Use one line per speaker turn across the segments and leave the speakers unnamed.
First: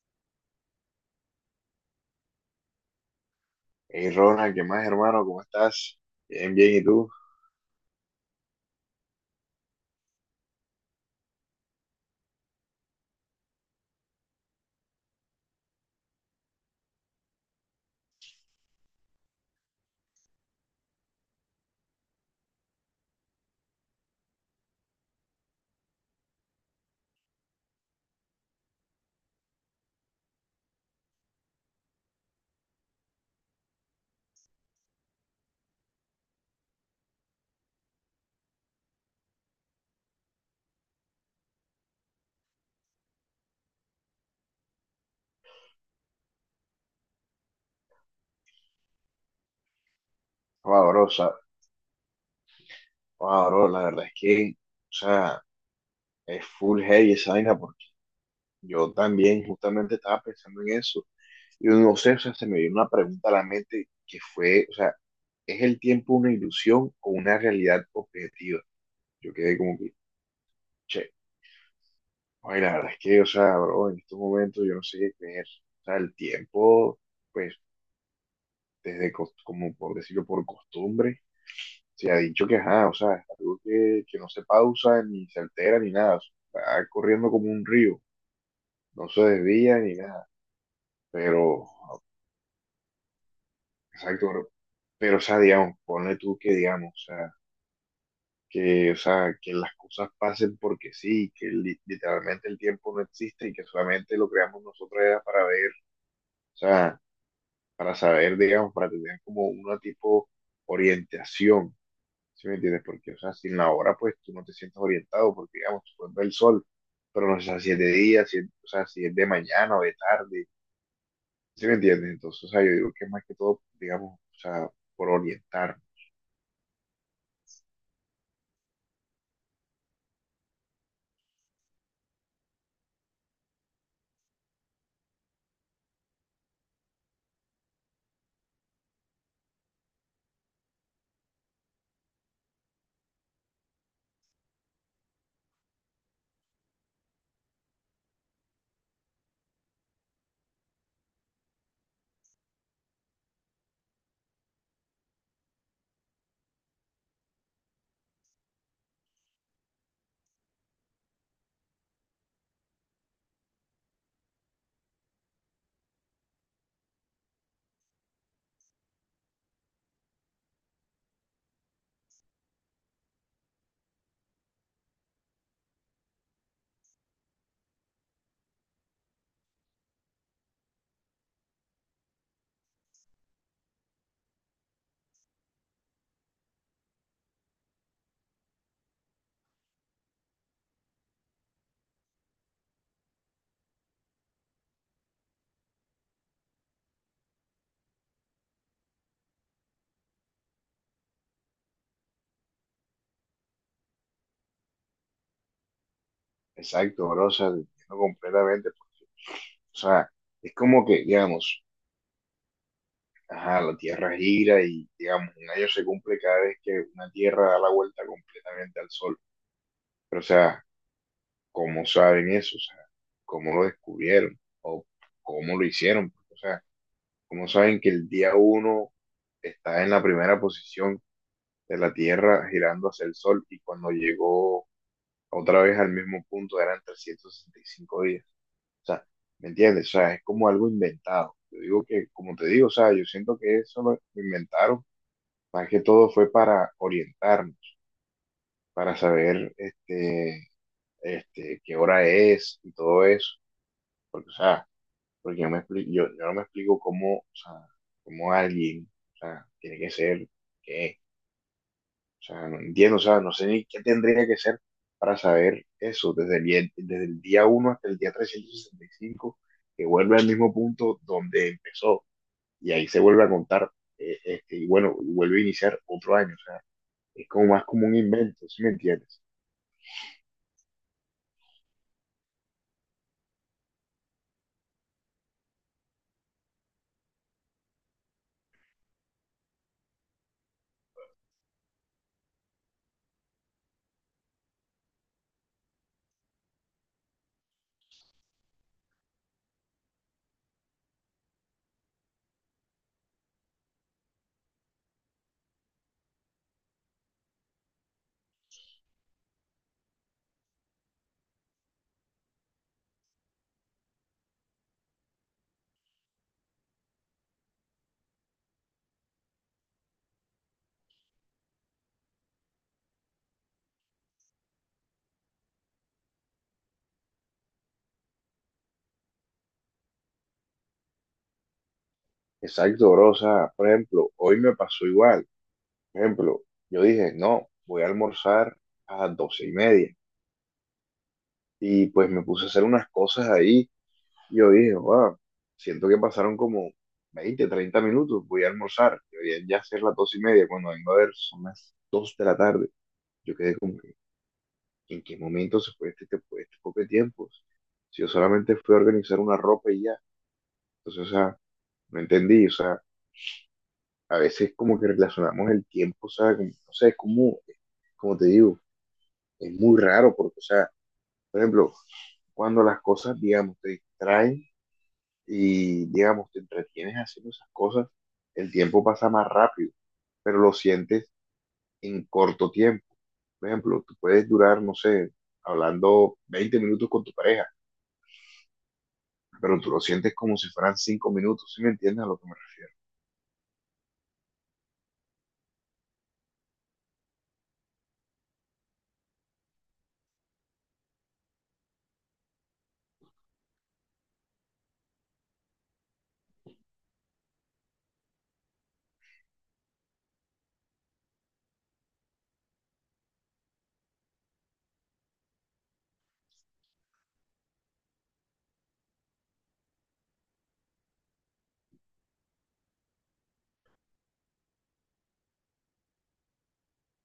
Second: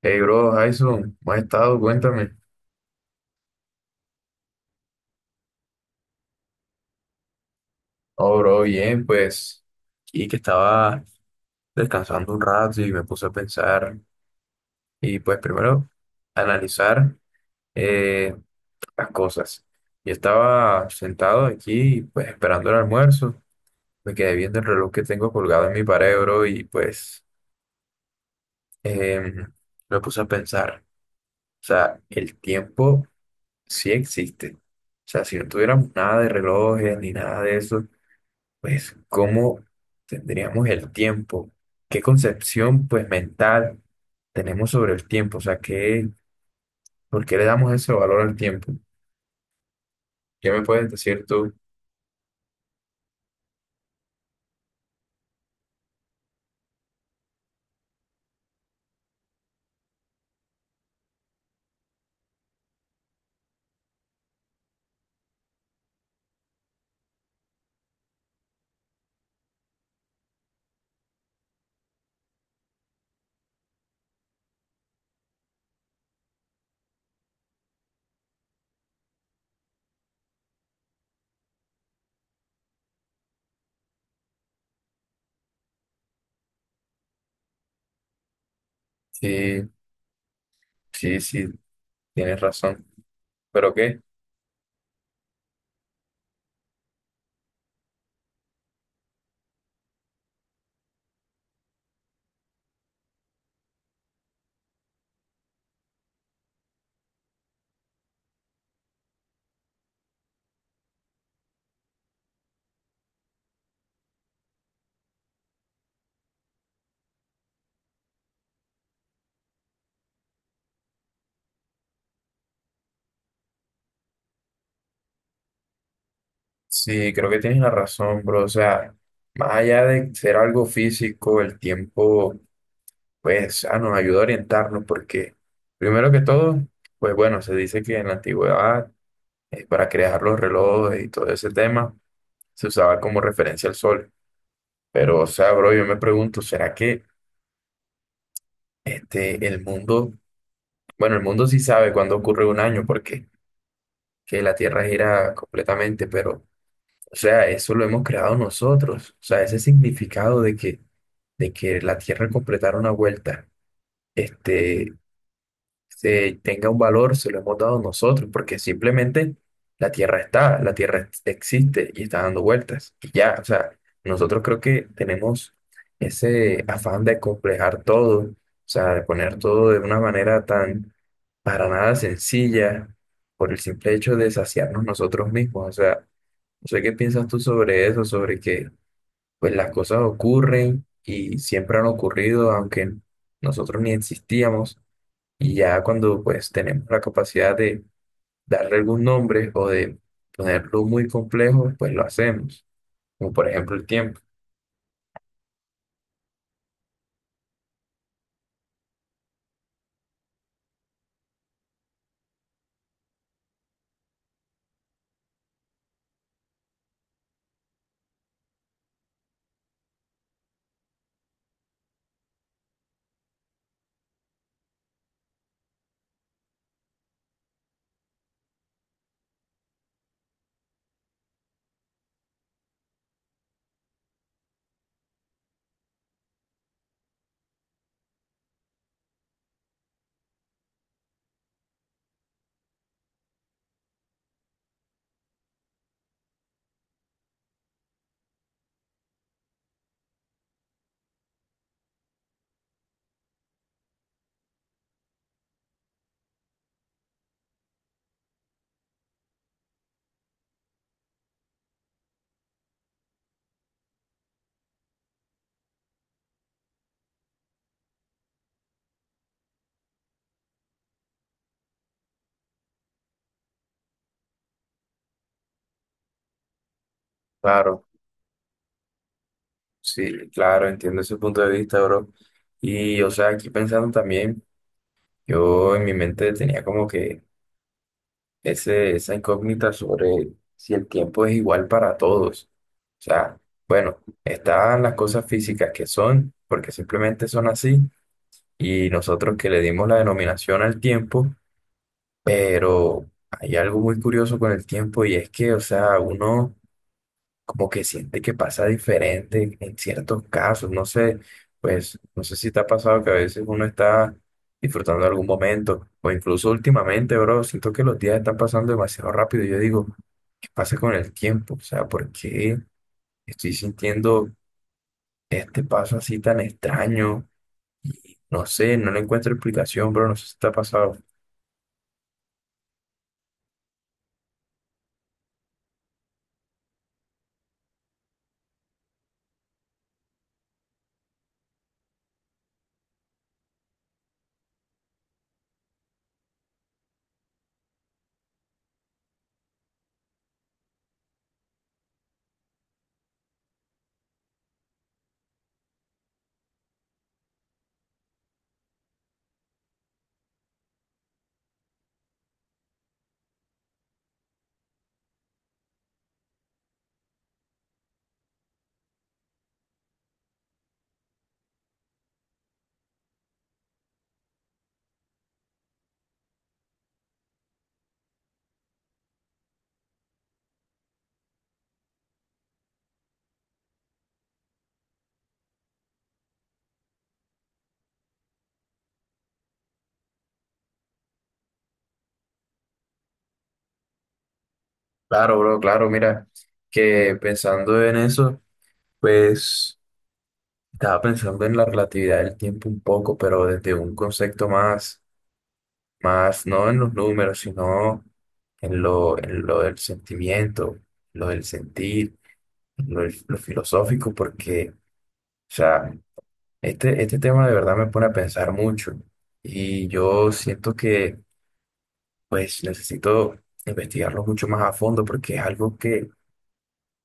Hey, bro, Jason, ¿cómo has estado? Cuéntame.
Hey Ronald, ¿qué más, hermano? ¿Cómo estás? Bien, bien, ¿y tú?
Oh, bro, bien, pues, y que estaba descansando un rato y me puse a pensar y pues primero analizar eh, las cosas. Yo estaba sentado aquí, pues, esperando el almuerzo, me quedé viendo el reloj que tengo colgado en mi pared, bro, y pues em, me puse a pensar, o sea, el tiempo sí existe. O sea, si no tuviéramos nada de relojes ni nada de eso pues cómo tendríamos el tiempo, qué concepción pues mental tenemos sobre el tiempo, o sea, qué, ¿por qué le damos ese valor al tiempo? ¿Qué me
Wow,
puedes
bro, o
decir
sea,
tú?
la verdad es que, o sea, es full heavy esa vaina, porque yo también justamente estaba pensando en eso. Y no sé, o sea, se me vino una pregunta a la mente que fue, o sea, ¿es el tiempo una ilusión o una realidad objetiva? Yo quedé como que, che, ay, la verdad es que, o sea, bro, en estos momentos yo no sé qué creer. O sea, el tiempo, pues, desde, como por decirlo, por costumbre se ha dicho que, ajá, o sea, es algo que no se pausa, ni se altera, ni nada. O sea, está corriendo como un río, no se
Sí,
desvía ni nada.
sí, sí,
Pero,
tienes razón, pero qué,
exacto, pero, o sea, digamos, ponle tú que, digamos, o sea, que las cosas pasen porque sí, que literalmente el tiempo no existe y que solamente lo creamos nosotros era para ver, o sea, para saber, digamos, para tener como una tipo orientación. ¿Sí me entiendes? Porque, o sea, sin la hora, pues tú no te sientes orientado, porque, digamos, tú puedes ver el sol, pero no sé, si es de día, si es, o sea, si es de mañana o de tarde, ¿sí me entiendes? Entonces, o sea, yo digo que es más que todo, digamos, o sea, por orientar.
sí, creo que tienes la razón, bro, o sea, más allá de ser algo físico, el tiempo pues ah, nos ayuda a orientarnos porque primero que todo, pues bueno, se dice que en la antigüedad, para crear los relojes y todo ese tema, se usaba como referencia al sol. Pero, o sea, bro, yo me pregunto, ¿será que este, el mundo, bueno, el mundo sí sabe cuándo ocurre un año, porque que la Tierra gira completamente, pero, o sea, eso lo hemos creado nosotros. O sea, ese significado de que la Tierra completara una vuelta, este, se tenga un valor, se lo hemos dado nosotros, porque simplemente la Tierra existe y está dando vueltas. Y ya, o sea, nosotros creo que tenemos ese afán de complejar todo, o sea, de poner todo de una manera tan para nada sencilla, por el simple hecho de saciarnos nosotros mismos. O sea, no sé qué piensas tú sobre eso, sobre que pues las cosas ocurren y siempre han ocurrido, aunque nosotros ni existíamos. Y ya cuando pues tenemos la capacidad de darle algún nombre o de ponerlo muy complejo, pues lo hacemos, como por ejemplo el tiempo.
Exacto, bro, o sea, te entiendo completamente. Pues, o sea, es como que, digamos, ajá, la Tierra gira y, digamos, un año se cumple cada vez que una Tierra da la vuelta completamente al sol. Pero, o sea, ¿cómo saben eso? O sea, ¿cómo lo descubrieron? ¿O cómo lo hicieron? O sea, como saben que el día uno está en la primera posición de la Tierra girando hacia el Sol y cuando llegó otra vez al mismo punto eran 365 días. O sea, ¿me entiendes? O sea, es como algo inventado. Yo digo que, como te digo, o sea, yo siento que eso lo inventaron, más que todo fue para orientarnos, para saber qué hora es y todo eso. Porque, o sea, porque yo no me explico cómo, o sea, cómo alguien, o sea, tiene que ser, qué, o sea, no entiendo, o sea, no sé ni qué tendría que ser para saber eso, desde el día uno hasta el día 365 que vuelve al mismo punto donde empezó, y ahí se vuelve a contar, y bueno, y vuelve a iniciar otro año, o sea, es como más
Claro,
como un invento, ¿sí me entiendes?
sí, claro, entiendo ese punto de vista, bro. Y, o sea, aquí pensando también, yo en mi mente tenía como que esa incógnita sobre si el tiempo es igual para todos. O sea, bueno, están las cosas físicas que son, porque simplemente son así, y nosotros que le dimos la denominación al tiempo. Pero hay algo muy curioso con el tiempo y es que, o sea, uno como que siente que pasa diferente en ciertos casos. No sé, pues, no sé si te ha pasado que a veces uno está disfrutando de algún momento o incluso últimamente, bro, siento que los días están pasando demasiado rápido. Y yo digo, ¿qué pasa con el tiempo? O sea, ¿por qué estoy sintiendo este paso así tan extraño? Y no sé, no le encuentro explicación, bro, no sé si te ha pasado.
Exacto, bro, o sea, por ejemplo, hoy me pasó igual, por ejemplo, yo dije, no, voy a almorzar a las 12:30. Y pues me puse a hacer unas cosas ahí. Y yo dije, wow, siento que pasaron como 20 30 minutos. Voy a almorzar. Deberían ya ser las 2:30. Cuando vengo a ver, son las 2 de la tarde. Yo quedé como que, ¿en qué momento se fue este poco de tiempo? Si yo solamente fui a organizar una ropa y ya. Entonces, o sea, no entendí. O sea, a veces como que relacionamos el tiempo, o sea, no sé, es como, como te digo, es muy raro porque, o sea, por ejemplo, cuando las cosas, digamos, te distraen, y digamos, te entretienes haciendo esas cosas, el tiempo pasa más rápido, pero lo sientes en corto tiempo. Por ejemplo, tú puedes durar, no sé, hablando 20 minutos con tu pareja, pero tú lo sientes como si fueran 5 minutos, ¿sí me entiendes a lo que me refiero?
Claro, bro, claro, mira, que pensando en eso, pues estaba pensando en la relatividad del tiempo un poco, pero desde un concepto más, más no en los números, sino en lo del sentimiento, lo del sentir, lo filosófico, porque, o sea, este tema de verdad me pone a pensar mucho y yo siento que, pues, necesito investigarlo mucho más a fondo porque es algo que,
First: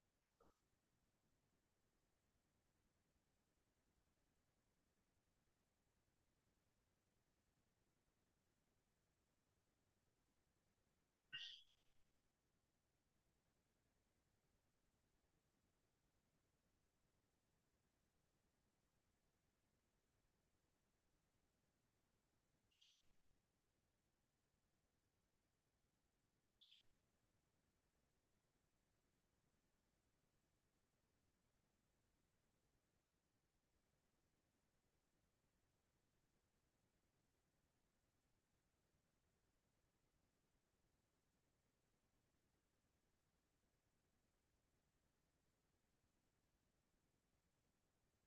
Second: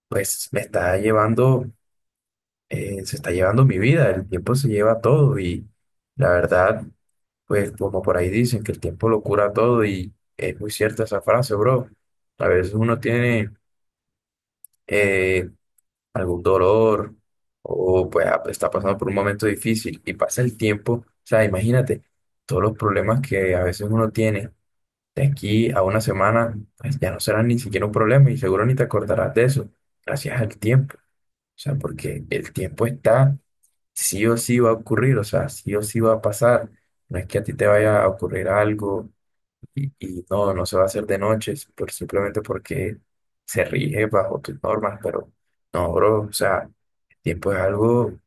pues, me está llevando. Se está llevando mi vida, el tiempo se lleva todo y la verdad, pues como por ahí dicen que el tiempo lo cura todo y es muy cierta esa frase, bro. A veces uno tiene eh, algún dolor o pues ah, está pasando por un momento difícil y pasa el tiempo, o sea, imagínate todos los problemas que a veces uno tiene. De aquí a una semana, pues ya no serán ni siquiera un problema y seguro ni te acordarás de eso, gracias al tiempo. O sea, porque el tiempo está sí o sí va a ocurrir, o sea, sí o sí va a pasar. No es que a ti te vaya a ocurrir algo y no se va a hacer de noche, por, simplemente porque se rige bajo tus normas, pero no, bro, o sea, el tiempo es algo,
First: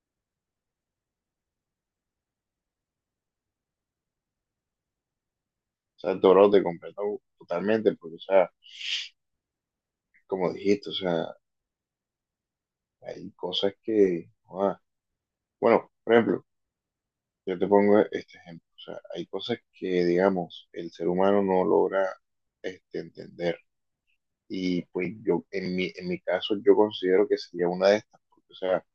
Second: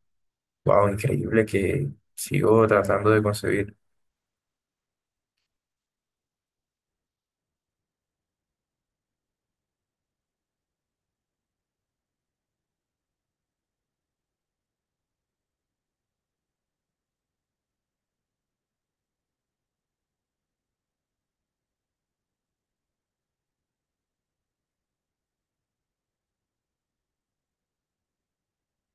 wow, increíble que sigo tratando de concebir.
O sea, todo lo te comprendo totalmente, porque, o sea, como dijiste, o sea, hay cosas que, bueno, por ejemplo, yo te pongo este ejemplo, o sea, hay cosas que, digamos, el ser humano no logra entender. Y pues yo, en mi caso, yo considero que sería una de estas, porque, o sea,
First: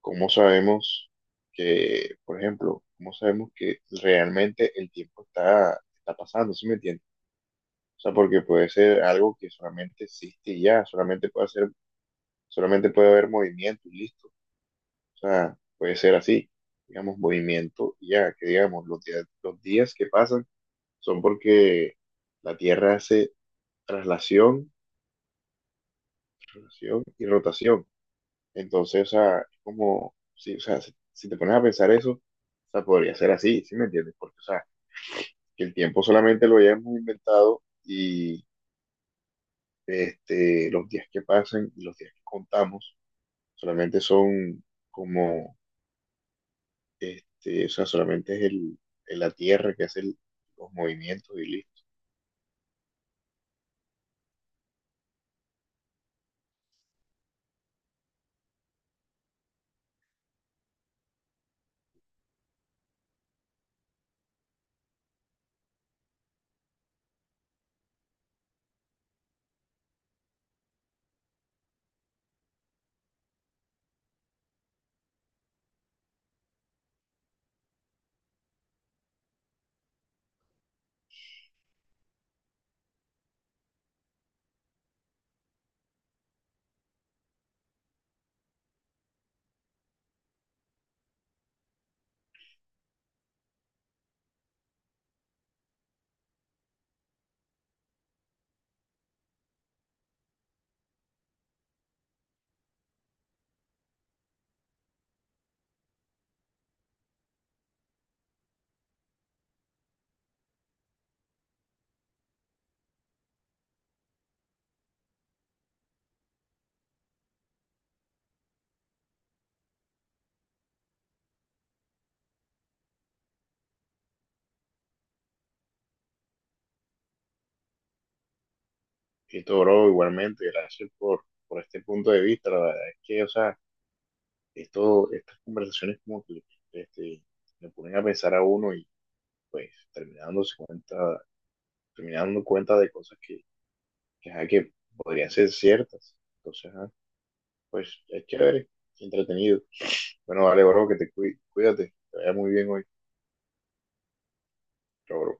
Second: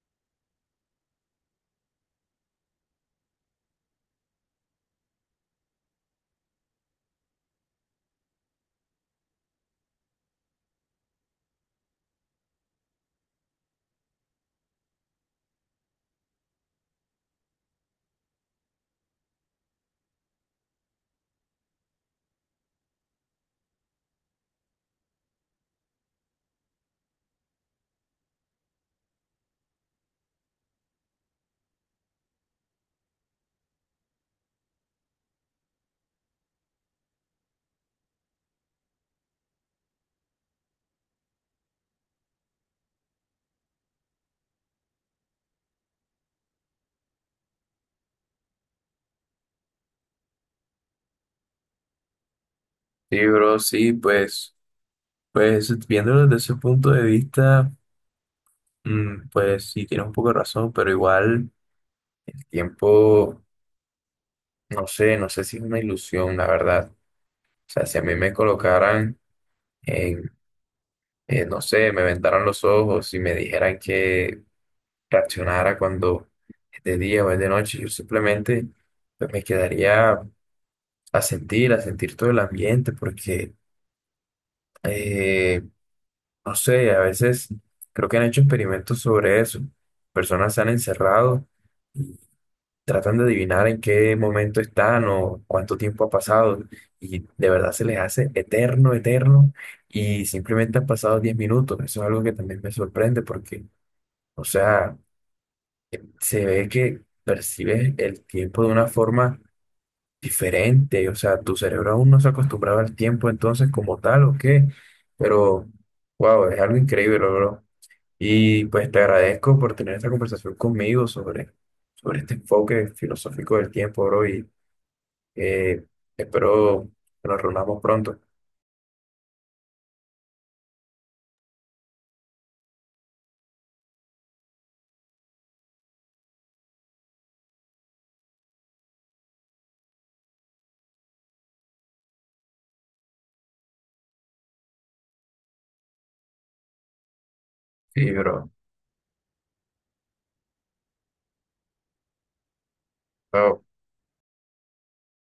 ¿cómo sabemos que, por ejemplo, cómo sabemos que realmente el tiempo está pasando, ¿sí me entiendes? O sea, porque puede ser algo que solamente existe y ya, solamente puede ser, solamente puede haber movimiento y listo. O sea, puede ser así, digamos, movimiento y ya, que digamos, los días que pasan son porque la Tierra hace traslación, traslación y rotación. Entonces, o sea, es como, sí, o sea, si te pones a pensar eso, o sea, podría ser así, ¿sí me entiendes? Porque, o sea, que el tiempo solamente lo hayamos inventado y los días que pasan y los días que contamos solamente son como, o sea, solamente es la Tierra que hace los movimientos y listo.
Sí, bro, sí, pues, pues viéndolo desde ese punto de vista, mm, pues sí, tienes un poco de razón, pero igual el tiempo, no sé, no sé si es una ilusión, la verdad. O sea, si a mí me colocaran en, no sé, me vendaran los ojos y me dijeran que reaccionara cuando es de día o es de noche, yo simplemente pues, me quedaría a sentir todo el ambiente, porque, eh, no sé, a veces creo que han hecho experimentos sobre eso. Personas se han encerrado, tratan de adivinar en qué momento están o cuánto tiempo ha pasado y de verdad se les hace eterno, eterno y simplemente han pasado 10 minutos. Eso es algo que también me sorprende porque, o sea, se ve que percibes el tiempo de una forma diferente, o sea, tu cerebro aún no se acostumbraba al tiempo entonces como tal o qué, pero wow, es algo increíble, bro. Y pues te agradezco por tener esta conversación conmigo sobre, sobre este enfoque filosófico del tiempo, bro, y eh, espero que nos reunamos pronto.
Esto, bro, igualmente, gracias por este punto de vista. La verdad es que, o sea, esto, estas conversaciones como que, este, le ponen a pensar a uno pues termina dándose cuenta, terminando dando cuenta de cosas que, ajá, que podrían ser ciertas. Entonces, ajá, pues
Sí,
es
bro.
chévere, entretenido. Bueno, vale, bro, que te cuide, cuídate, te vaya muy bien hoy.
Chao.
Chao, bro.